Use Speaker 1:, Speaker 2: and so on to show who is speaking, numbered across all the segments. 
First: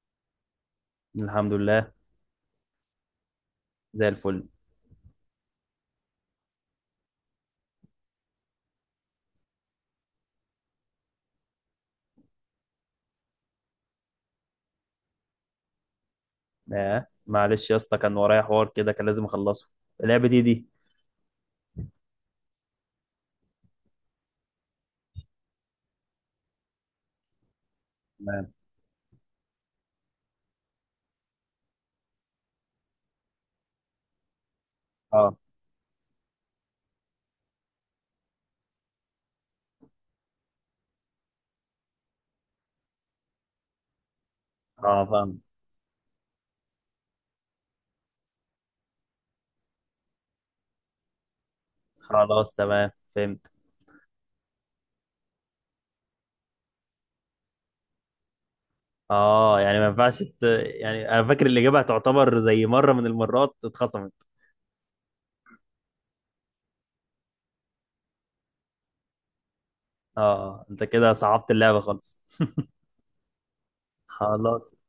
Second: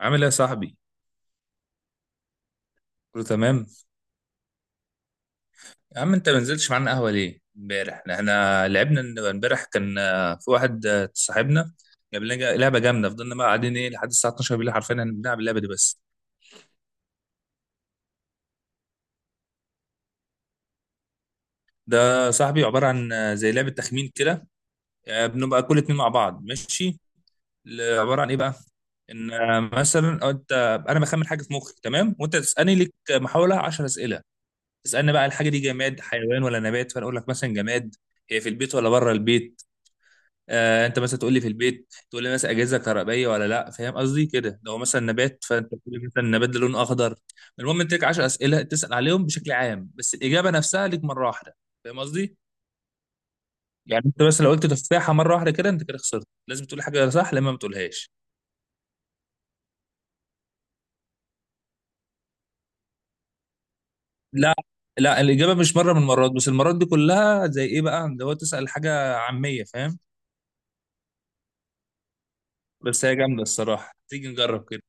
Speaker 1: عامل ايه يا صاحبي؟
Speaker 2: الحمد لله.
Speaker 1: كله تمام؟
Speaker 2: زي الفل.
Speaker 1: يا عم انت ما نزلتش معانا قهوة ليه؟ امبارح احنا لعبنا امبارح كان في واحد صاحبنا جاب لنا لعبة جامدة فضلنا بقى قاعدين ايه لحد الساعة 12 بالليل، حرفيا احنا بنلعب اللعبة دي بس.
Speaker 2: معلش يا اسطى، كان ورايا حوار كده كان لازم اخلصه. اللعبة دي.
Speaker 1: ده صاحبي عبارة عن زي لعبة تخمين كده. بنبقى كل اتنين مع بعض، ماشي؟ عبارة عن ايه
Speaker 2: تمام.
Speaker 1: بقى؟ ان مثلا انت، انا بخمن حاجة في مخي تمام؟ وانت تسألني، لك محاولة 10 أسئلة. تسألني بقى
Speaker 2: اه
Speaker 1: الحاجة دي جماد حيوان ولا نبات، فانا اقول لك مثلا جماد. هي في البيت ولا بره البيت؟ آه، انت مثلا تقول لي في البيت، تقول لي مثلا اجهزه كهربائيه ولا لا، فاهم قصدي كده؟ لو مثلا
Speaker 2: اه، فاهم.
Speaker 1: نبات فانت تقول لي مثلا النبات ده لونه اخضر. المهم انت لك 10 اسئله تسال عليهم بشكل عام، بس الاجابه نفسها ليك مره واحده، فاهم قصدي؟
Speaker 2: خلاص تمام، فهمت.
Speaker 1: يعني انت بس لو قلت تفاحه مره واحده كده انت كده خسرت، لازم تقول حاجه صح لما ما تقولهاش.
Speaker 2: اه، يعني ما ينفعش يعني انا فاكر الاجابة هتعتبر زي مرة من المرات اتخصمت.
Speaker 1: لا. لا، الاجابه مش مره من المرات، بس المرات دي كلها زي ايه بقى اللي هو تسال حاجه عاميه، فاهم؟
Speaker 2: اه، انت كده صعبت اللعبة خالص.
Speaker 1: بس هي جامده الصراحه، تيجي نجرب
Speaker 2: خلاص.
Speaker 1: كده.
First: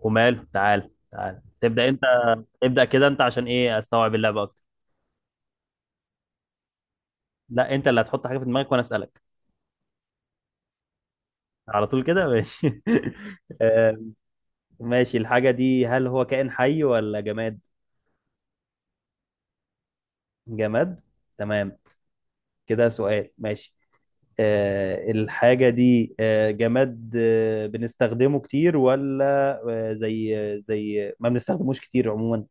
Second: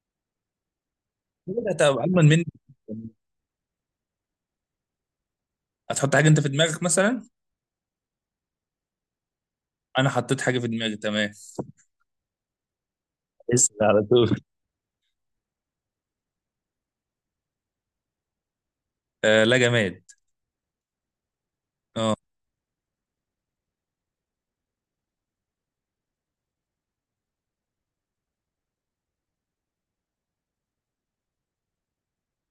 Speaker 2: ومال، تعال تعال
Speaker 1: كده
Speaker 2: تبدأ انت.
Speaker 1: هتبقى اجمل مني.
Speaker 2: ابدأ كده انت عشان ايه، استوعب اللعبة اكتر.
Speaker 1: هتحط حاجه انت في دماغك مثلا.
Speaker 2: لا، انت اللي هتحط حاجة في دماغك وانا اسألك
Speaker 1: انا حطيت حاجه في دماغي، تمام.
Speaker 2: على طول كده، ماشي.
Speaker 1: اسأل على طول.
Speaker 2: ماشي. الحاجة دي هل هو كائن حي ولا جماد؟
Speaker 1: آه، لا جماد.
Speaker 2: جماد. تمام.
Speaker 1: اه.
Speaker 2: كده سؤال، ماشي. الحاجة دي جماد، بنستخدمه كتير ولا زي، زي ما بنستخدموش كتير عموما؟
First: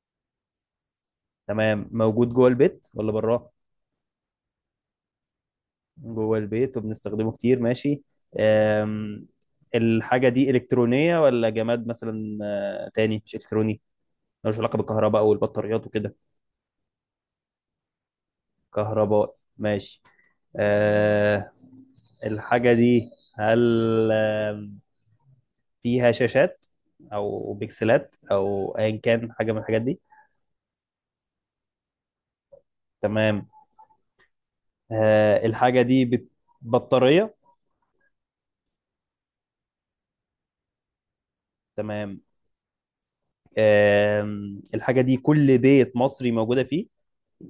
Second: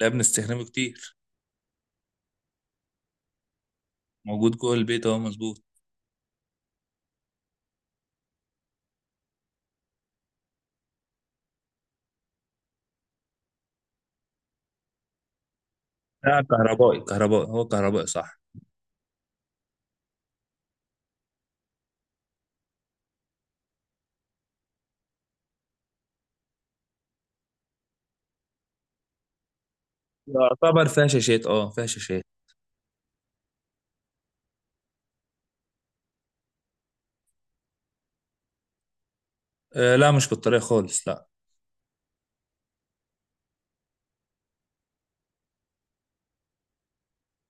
Speaker 1: لا بنستخدمه كتير.
Speaker 2: تمام. موجود جوه البيت ولا براه؟
Speaker 1: موجود جوه البيت، اهو مظبوط.
Speaker 2: جوه البيت وبنستخدمه كتير، ماشي. آم. الحاجة دي إلكترونية ولا جماد مثلا؟ تاني، مش إلكتروني؟ ملوش علاقة بالكهرباء أو البطاريات وكده؟
Speaker 1: لا كهربائي، كهربائي هو كهربائي صح.
Speaker 2: كهرباء، ماشي. آه، الحاجة دي هل فيها شاشات أو بكسلات أو أيا كان حاجة من الحاجات دي؟
Speaker 1: يعتبر فيها شاشات، اه فيها شاشات.
Speaker 2: تمام. الحاجة دي بطارية؟
Speaker 1: آه، لا مش بالطريقة خالص، لا.
Speaker 2: تمام. الحاجة دي كل بيت مصري موجودة فيه؟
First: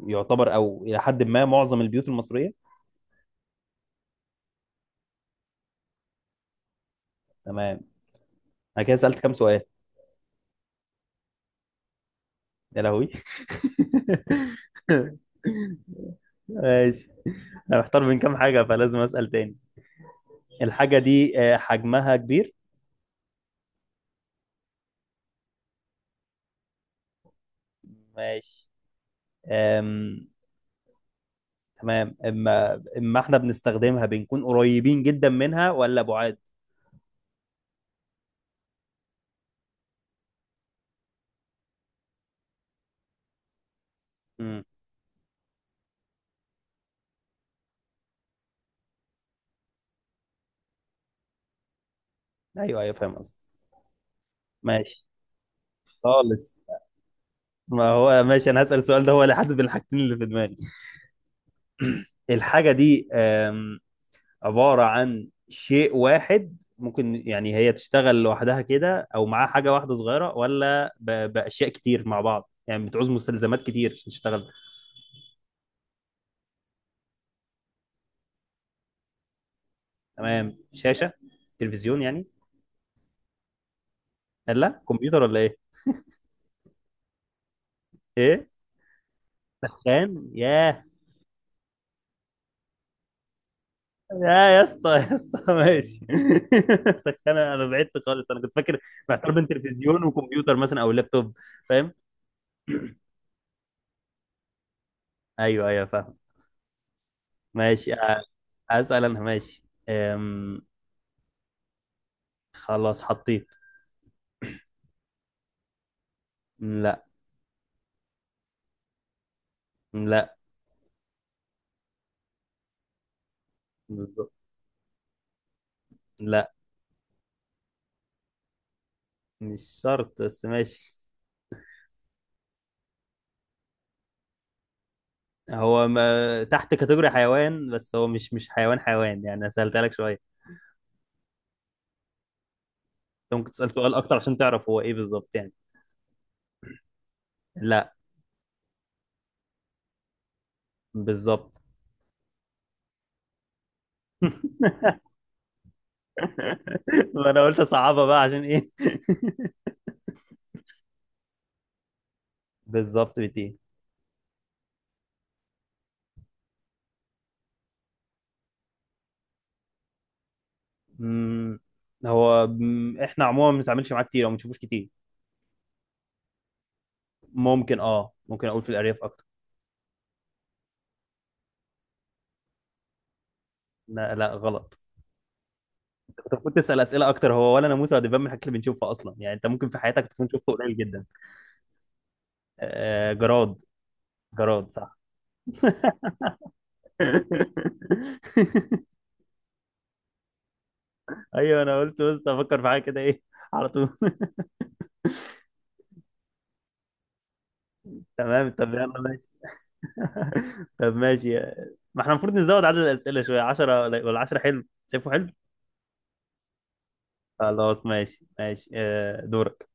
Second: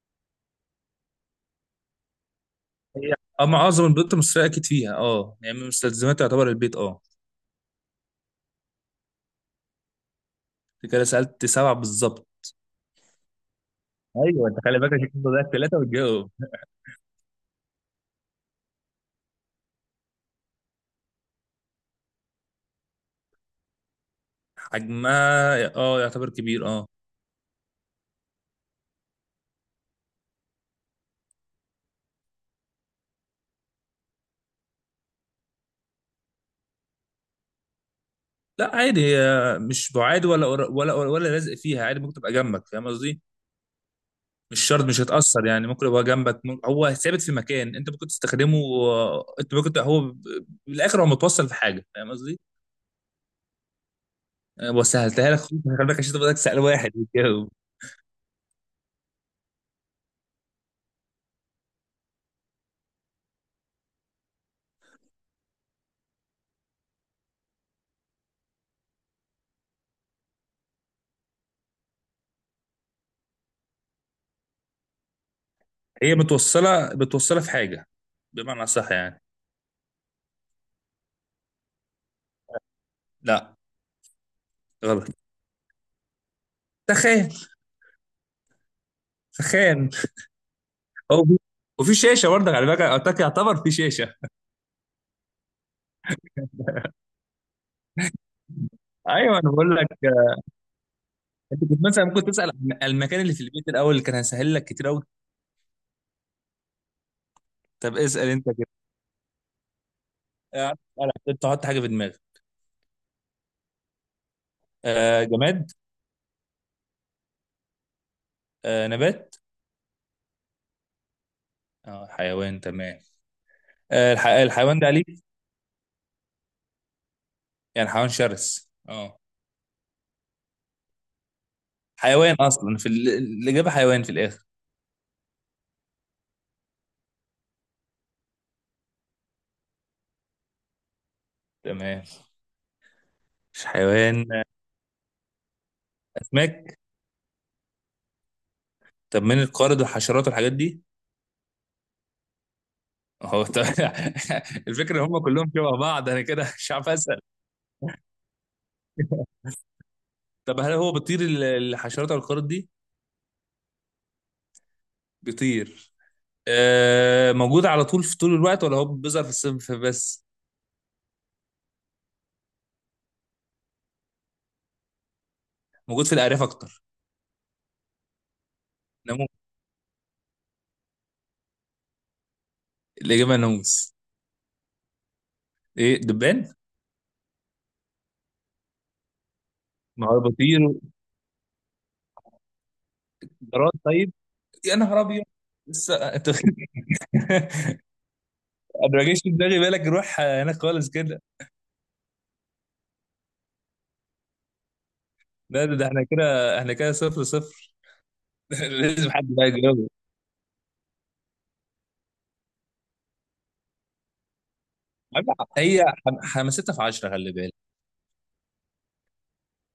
Speaker 2: يعتبر أو إلى حد ما معظم البيوت المصرية؟
Speaker 1: هي، اه معظم البيوت المصرية اكيد فيها، اه يعني من مستلزمات يعتبر البيت، اه.
Speaker 2: تمام. أنا كده سألت كام سؤال؟
Speaker 1: انت كده سألت سبعة بالظبط.
Speaker 2: يا لهوي.
Speaker 1: ايوه، انت خلي بالك عشان كده ضيعت ثلاثه، وتجاوب.
Speaker 2: ماشي. أنا محتار بين كام حاجة فلازم أسأل تاني. الحاجة دي حجمها كبير؟
Speaker 1: حجمها اه يعتبر كبير، اه.
Speaker 2: ماشي. أم... تمام. اما احنا بنستخدمها بنكون قريبين جدا منها ولا بعاد؟
Speaker 1: لا عادي، هي مش بعاد ولا قر- ولا ولا لازق فيها، عادي ممكن تبقى جنبك، فاهم قصدي؟ مش
Speaker 2: امم.
Speaker 1: شرط مش هتأثر، يعني ممكن يبقى جنبك، هو ثابت في مكان انت ممكن تستخدمه. انت ممكن هو بالاخر هو متوصل في حاجه، فاهم قصدي؟
Speaker 2: ايوه ايوه، فاهم قصدي. ماشي
Speaker 1: وسهلتها لك، خليك عشان تبقى سأل
Speaker 2: خالص.
Speaker 1: واحد يتجاوب.
Speaker 2: ما هو ماشي، انا هسأل السؤال ده هو اللي حدد بين الحاجتين اللي في دماغي. الحاجة دي عبارة عن شيء واحد، ممكن يعني هي تشتغل لوحدها كده او معاها حاجة واحدة صغيرة، ولا بأشياء كتير مع بعض، يعني بتعوز مستلزمات كتير عشان تشتغل؟
Speaker 1: هي متوصله في حاجه، بمعنى صح يعني.
Speaker 2: تمام. شاشة، تلفزيون يعني؟
Speaker 1: لا
Speaker 2: لا،
Speaker 1: غلط.
Speaker 2: كمبيوتر ولا ايه؟
Speaker 1: تخان.
Speaker 2: ايه؟
Speaker 1: تخان.
Speaker 2: سخان؟ ياه.
Speaker 1: هو في- وفي شاشه برضك على فكره، أعتقد يعتبر في شاشه.
Speaker 2: يا اسطى يا اسطى، ماشي. سخان، انا بعدت خالص، انا كنت فاكر محتار
Speaker 1: ايوه
Speaker 2: بين
Speaker 1: انا بقول لك.
Speaker 2: تلفزيون وكمبيوتر مثلا او لابتوب.
Speaker 1: انت كنت
Speaker 2: فاهم.
Speaker 1: مثلا ممكن تسال عن المكان اللي في البيت الاول، اللي كان هسهل لك كتير قوي.
Speaker 2: ايوه ايوه فاهم. ماشي.
Speaker 1: طب اسال انت كده.
Speaker 2: اسال انا، ماشي. أم...
Speaker 1: اسأل، تحط حاجه في دماغك.
Speaker 2: خلاص حطيت.
Speaker 1: آه، جماد.
Speaker 2: لا.
Speaker 1: آه، نبات.
Speaker 2: لا.
Speaker 1: اه، حيوان تمام. آه،
Speaker 2: بالظبط.
Speaker 1: الحيوان ده أليف؟
Speaker 2: لا
Speaker 1: يعني حيوان شرس، اه.
Speaker 2: مش شرط بس، ماشي.
Speaker 1: حيوان أصلا في الإجابة حيوان في الآخر.
Speaker 2: هو ما... تحت كاتيجوري حيوان، بس هو مش حيوان حيوان يعني، أنا سألتها لك شويه.
Speaker 1: تمام،
Speaker 2: انت ممكن
Speaker 1: مش
Speaker 2: تسال سؤال اكتر
Speaker 1: حيوان.
Speaker 2: عشان تعرف هو ايه بالظبط يعني.
Speaker 1: أسماك.
Speaker 2: لا.
Speaker 1: طب من القارد والحشرات والحاجات دي.
Speaker 2: بالظبط.
Speaker 1: هو طب... الفكرة إن هم كلهم شبه بعض، أنا كده مش عارف أسأل.
Speaker 2: ما انا قلت صعبة بقى عشان ايه.
Speaker 1: طب هل هو بيطير، الحشرات او القارد دي؟
Speaker 2: بالظبط، بتي.
Speaker 1: بيطير. آه، موجود على طول في طول الوقت ولا هو بيظهر في الصيف بس؟
Speaker 2: مم، هو احنا عموما ما بنتعاملش معاه كتير او ما بنشوفوش كتير.
Speaker 1: موجود في الأعراف أكتر.
Speaker 2: ممكن اقول في الارياف اكتر.
Speaker 1: ناموس. الإجابة ناموس.
Speaker 2: لا لا، غلط.
Speaker 1: إيه
Speaker 2: انت
Speaker 1: دبان؟
Speaker 2: المفروض تسال اسئله اكتر، هو ولا ناموسه ولا دبان من الحاجات اللي بنشوفها اصلا، يعني انت ممكن في حياتك
Speaker 1: ما هو
Speaker 2: تكون شفته
Speaker 1: بيطير.
Speaker 2: قليل جدا. جراد.
Speaker 1: جراد طيب.
Speaker 2: جراد
Speaker 1: يا
Speaker 2: صح.
Speaker 1: نهار ابيض. لسه انت انا ما جاش في دماغي بالك نروح هناك خالص كده.
Speaker 2: ايوه، انا قلت بس افكر في حاجه كده ايه على طول.
Speaker 1: لا ده, ده احنا كده، احنا كده صفر صفر.
Speaker 2: تمام. طب يلا،
Speaker 1: لازم حد
Speaker 2: ماشي.
Speaker 1: بقى يجاوب.
Speaker 2: طب ماشي. ما احنا المفروض نزود عدد الأسئلة شوية، 10 ولا 10 حلو؟ شايفه حلو.
Speaker 1: هي حماستها في 10، خلي بالك.
Speaker 2: خلاص، ماشي ماشي. دورك.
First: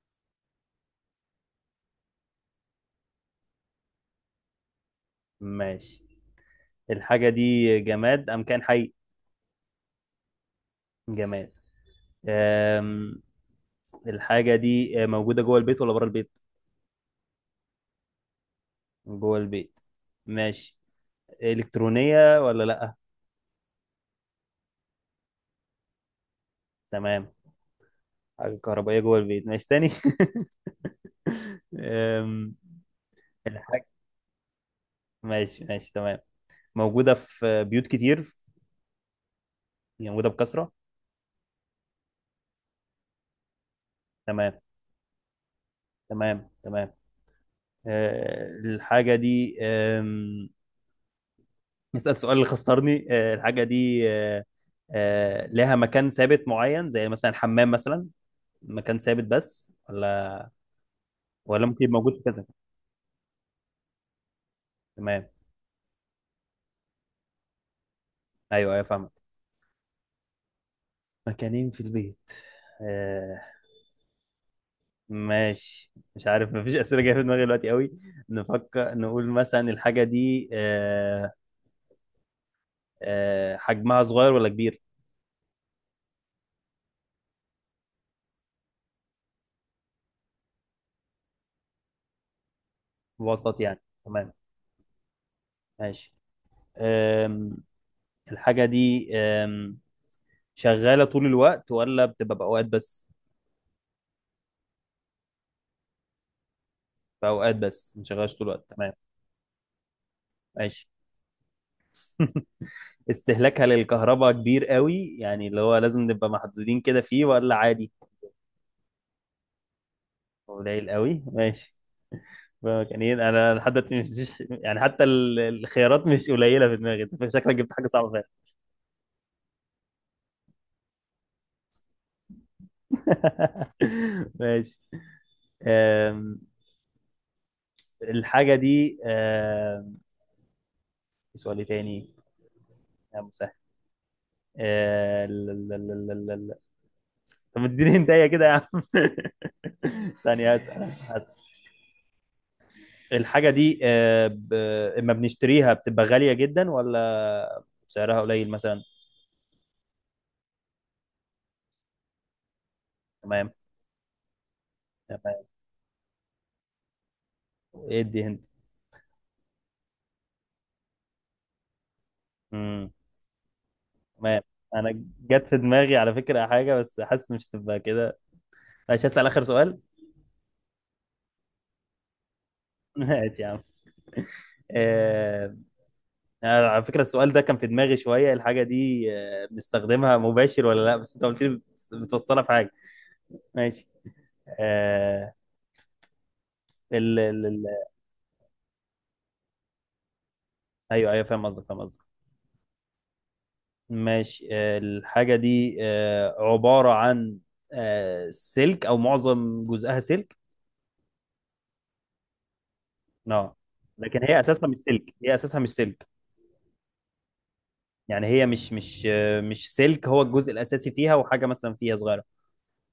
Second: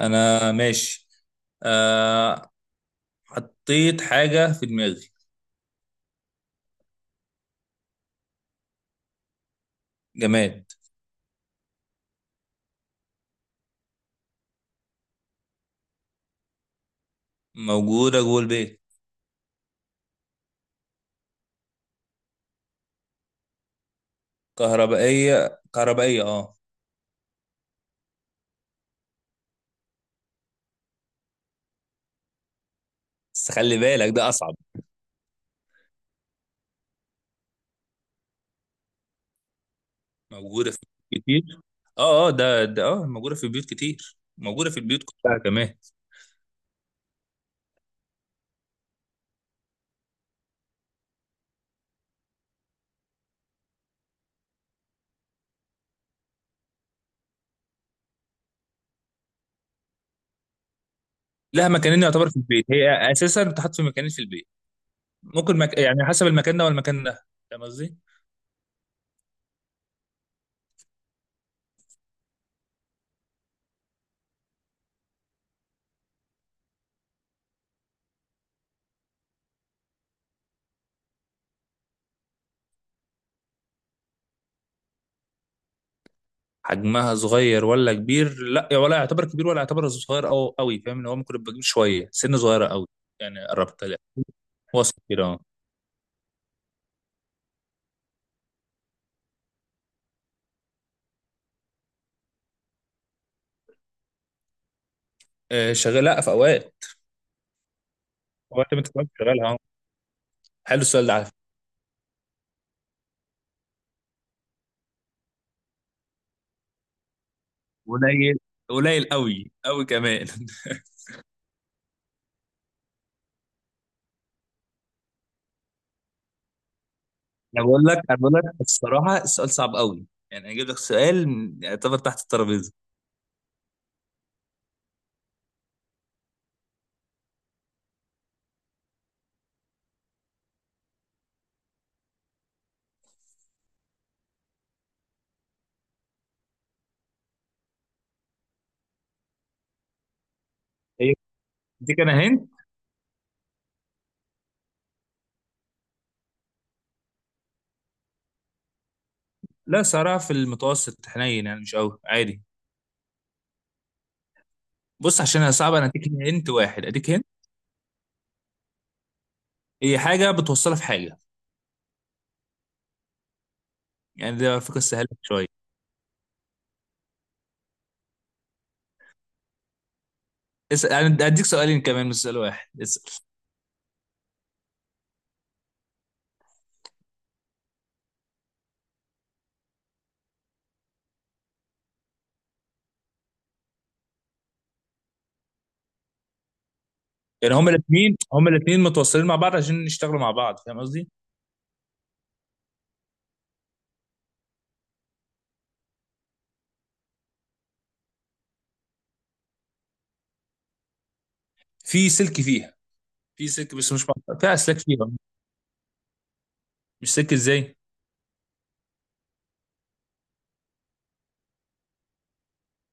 Speaker 1: انا ماشي. آه، حطيت حاجة في دماغي.
Speaker 2: ماشي. الحاجة دي جماد أم كان حي؟
Speaker 1: جماد.
Speaker 2: جماد. آم، الحاجة دي موجودة جوه البيت ولا بره البيت؟
Speaker 1: موجودة جوه البيت.
Speaker 2: جوه البيت، ماشي. إلكترونية ولا لأ؟
Speaker 1: كهربائية اه.
Speaker 2: تمام. حاجة كهربائية جوه البيت، ماشي تاني. آم،
Speaker 1: بس خلي
Speaker 2: الحاجة
Speaker 1: بالك ده أصعب.
Speaker 2: ماشي ماشي تمام. موجودة في بيوت كتير، يعني موجودة بكثرة؟
Speaker 1: موجودة في بيوت كتير. اه ده موجودة في بيوت كتير،
Speaker 2: تمام
Speaker 1: موجودة في البيوت كلها كمان.
Speaker 2: تمام تمام. الحاجة دي نسأل السؤال اللي خسرني. الحاجة دي لها مكان ثابت معين زي مثلا الحمام مثلا، مكان ثابت بس، ولا
Speaker 1: لا
Speaker 2: ممكن يبقى
Speaker 1: مكانين
Speaker 2: موجود في
Speaker 1: يعتبر في
Speaker 2: كذا؟
Speaker 1: البيت، هي اساسا بتحط في مكانين في البيت.
Speaker 2: تمام.
Speaker 1: ممكن يعني حسب المكان ده والمكان ده، فاهم قصدي؟
Speaker 2: ايوه ايوه، فاهمك. مكانين في البيت، آه، ماشي. مش عارف، مفيش أسئلة جاية في دماغي دلوقتي قوي. نفكر، نقول مثلا الحاجة دي حجمها صغير ولا كبير؟
Speaker 1: حجمها صغير ولا كبير؟ لا ولا يعتبر كبير ولا يعتبر صغير او قوي، فاهم ان هو ممكن يبقى كبير شويه، سن صغيره قوي. يعني
Speaker 2: وسط يعني،
Speaker 1: قربت لا،
Speaker 2: تمام.
Speaker 1: وسط كده اه.
Speaker 2: ماشي. الحاجة دي شغالة طول الوقت ولا بتبقى بأوقات بس؟
Speaker 1: شغال لا في اوقات.
Speaker 2: بأوقات بس ما شغالش طول الوقت،
Speaker 1: اوقات، ما انت
Speaker 2: تمام.
Speaker 1: كمان شغالها اه. حلو
Speaker 2: ماشي.
Speaker 1: السؤال ده على فكره.
Speaker 2: استهلاكها للكهرباء كبير قوي، يعني اللي هو لازم نبقى محدودين كده فيه ولا عادي؟
Speaker 1: قليل، قليل قوي قوي كمان.
Speaker 2: قليل قوي، ماشي. يعني إيه؟ انا لحد دلوقتي يعني حتى الخيارات مش قليله في دماغي، أنت شكلك
Speaker 1: انا
Speaker 2: جبت
Speaker 1: بقول
Speaker 2: حاجه
Speaker 1: لك
Speaker 2: صعبه
Speaker 1: انا
Speaker 2: فعلا.
Speaker 1: بقول لك الصراحه السؤال صعب قوي، يعني اجيب لك سؤال يعتبر تحت الترابيزه.
Speaker 2: ماشي. أم، الحاجه دي سؤال إيه تاني؟ يا مسهل. طب اديني هدايا كده يا عم. ثانية، اسأل
Speaker 1: هي
Speaker 2: اسأل.
Speaker 1: دي كان هنت.
Speaker 2: الحاجة دي اما بنشتريها بتبقى غالية جدا ولا سعرها قليل مثلا؟
Speaker 1: لا صراحة في المتوسط حنين، يعني مش قوي عادي.
Speaker 2: تمام.
Speaker 1: بص عشان
Speaker 2: تمام.
Speaker 1: هي صعبة انا اديك هنت، واحد اديك هنت.
Speaker 2: ادي هند.
Speaker 1: هي حاجة بتوصلها في حاجة،
Speaker 2: امم.
Speaker 1: يعني
Speaker 2: تمام.
Speaker 1: ده فكرة
Speaker 2: انا
Speaker 1: سهلة
Speaker 2: جت
Speaker 1: شوية.
Speaker 2: في دماغي على فكرة حاجة، بس حاسس مش تبقى كده. ماشي، هسأل آخر سؤال.
Speaker 1: اسأل، انا اديك سؤالين كمان مش سؤال واحد، اسأل.
Speaker 2: ماشي يا عم. آه... أنا على فكرة السؤال ده كان في دماغي شوية. الحاجة دي بنستخدمها مباشر ولا لا، بس انت قلت لي بتوصلها في حاجة؟ ماشي. آه... ال-
Speaker 1: يعني
Speaker 2: ال-
Speaker 1: هما الاثنين متوصلين مع بعض عشان يشتغلوا مع بعض، فاهم قصدي؟
Speaker 2: ايوه ايوه، فاهم قصدك فاهم قصدك. ماشي. الحاجه دي عباره عن سلك او معظم جزئها سلك؟
Speaker 1: في سلك فيها. في
Speaker 2: اه.
Speaker 1: سلك بس مش
Speaker 2: لكن
Speaker 1: مع...
Speaker 2: هي
Speaker 1: فيها
Speaker 2: اساسها مش
Speaker 1: اسلاك فيها.
Speaker 2: سلك، هي اساسها مش سلك.
Speaker 1: مش سلك ازاي؟
Speaker 2: يعني هي مش مش سلك هو الجزء الاساسي فيها، وحاجه مثلا فيها صغيره.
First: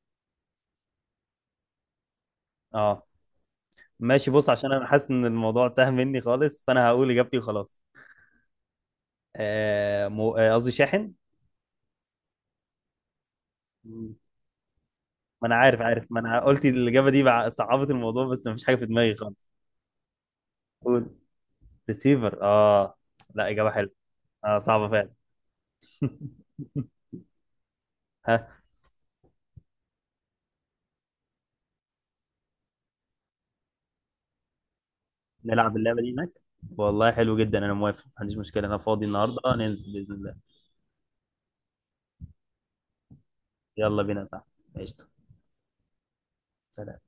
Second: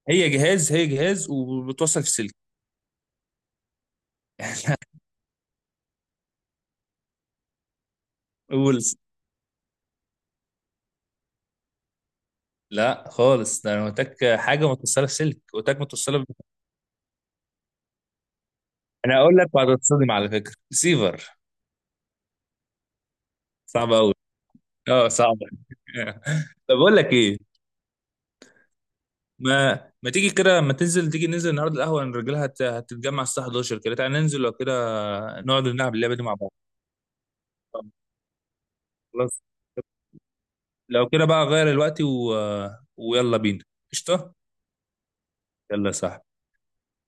Speaker 1: هي جهاز وبتوصل في سلك.
Speaker 2: اه، ماشي. بص عشان انا حاسس ان الموضوع تاه مني خالص، فانا هقول اجابتي وخلاص.
Speaker 1: قول.
Speaker 2: قصدي شاحن.
Speaker 1: لا خالص، ده انا قلت
Speaker 2: مم.
Speaker 1: لك حاجة متوصلة في سلك،
Speaker 2: ما انا
Speaker 1: قلت
Speaker 2: عارف
Speaker 1: لك
Speaker 2: عارف،
Speaker 1: متوصلة
Speaker 2: ما انا قلت الاجابه دي صعبت الموضوع، بس مفيش حاجه في دماغي
Speaker 1: انا اقول
Speaker 2: خالص.
Speaker 1: لك وهتتصدم على فكرة،
Speaker 2: قول.
Speaker 1: ريسيفر.
Speaker 2: ريسيفر، اه. لا، اجابه
Speaker 1: صعب
Speaker 2: حلوه.
Speaker 1: قوي.
Speaker 2: اه صعبة
Speaker 1: اه
Speaker 2: فعلا.
Speaker 1: صعب. طب اقول لك ايه،
Speaker 2: ها.
Speaker 1: ما ما تيجي كده، ما تنزل تيجي ننزل النهارده القهوه، إن الرجاله هتتجمع الساعه 11 كده، تعالى ننزل لو كده نقعد
Speaker 2: نلعب
Speaker 1: نلعب
Speaker 2: اللعبة دي
Speaker 1: اللعبه دي
Speaker 2: هناك،
Speaker 1: مع بعض.
Speaker 2: والله حلو جدا. انا موافق، ما عنديش مشكلة، انا فاضي النهاردة،
Speaker 1: خلاص
Speaker 2: ننزل بإذن الله.
Speaker 1: لو كده بقى غير الوقت و... ويلا بينا.
Speaker 2: يلا بينا،
Speaker 1: قشطه.
Speaker 2: صح. قشطة.
Speaker 1: يلا صح.
Speaker 2: سلام.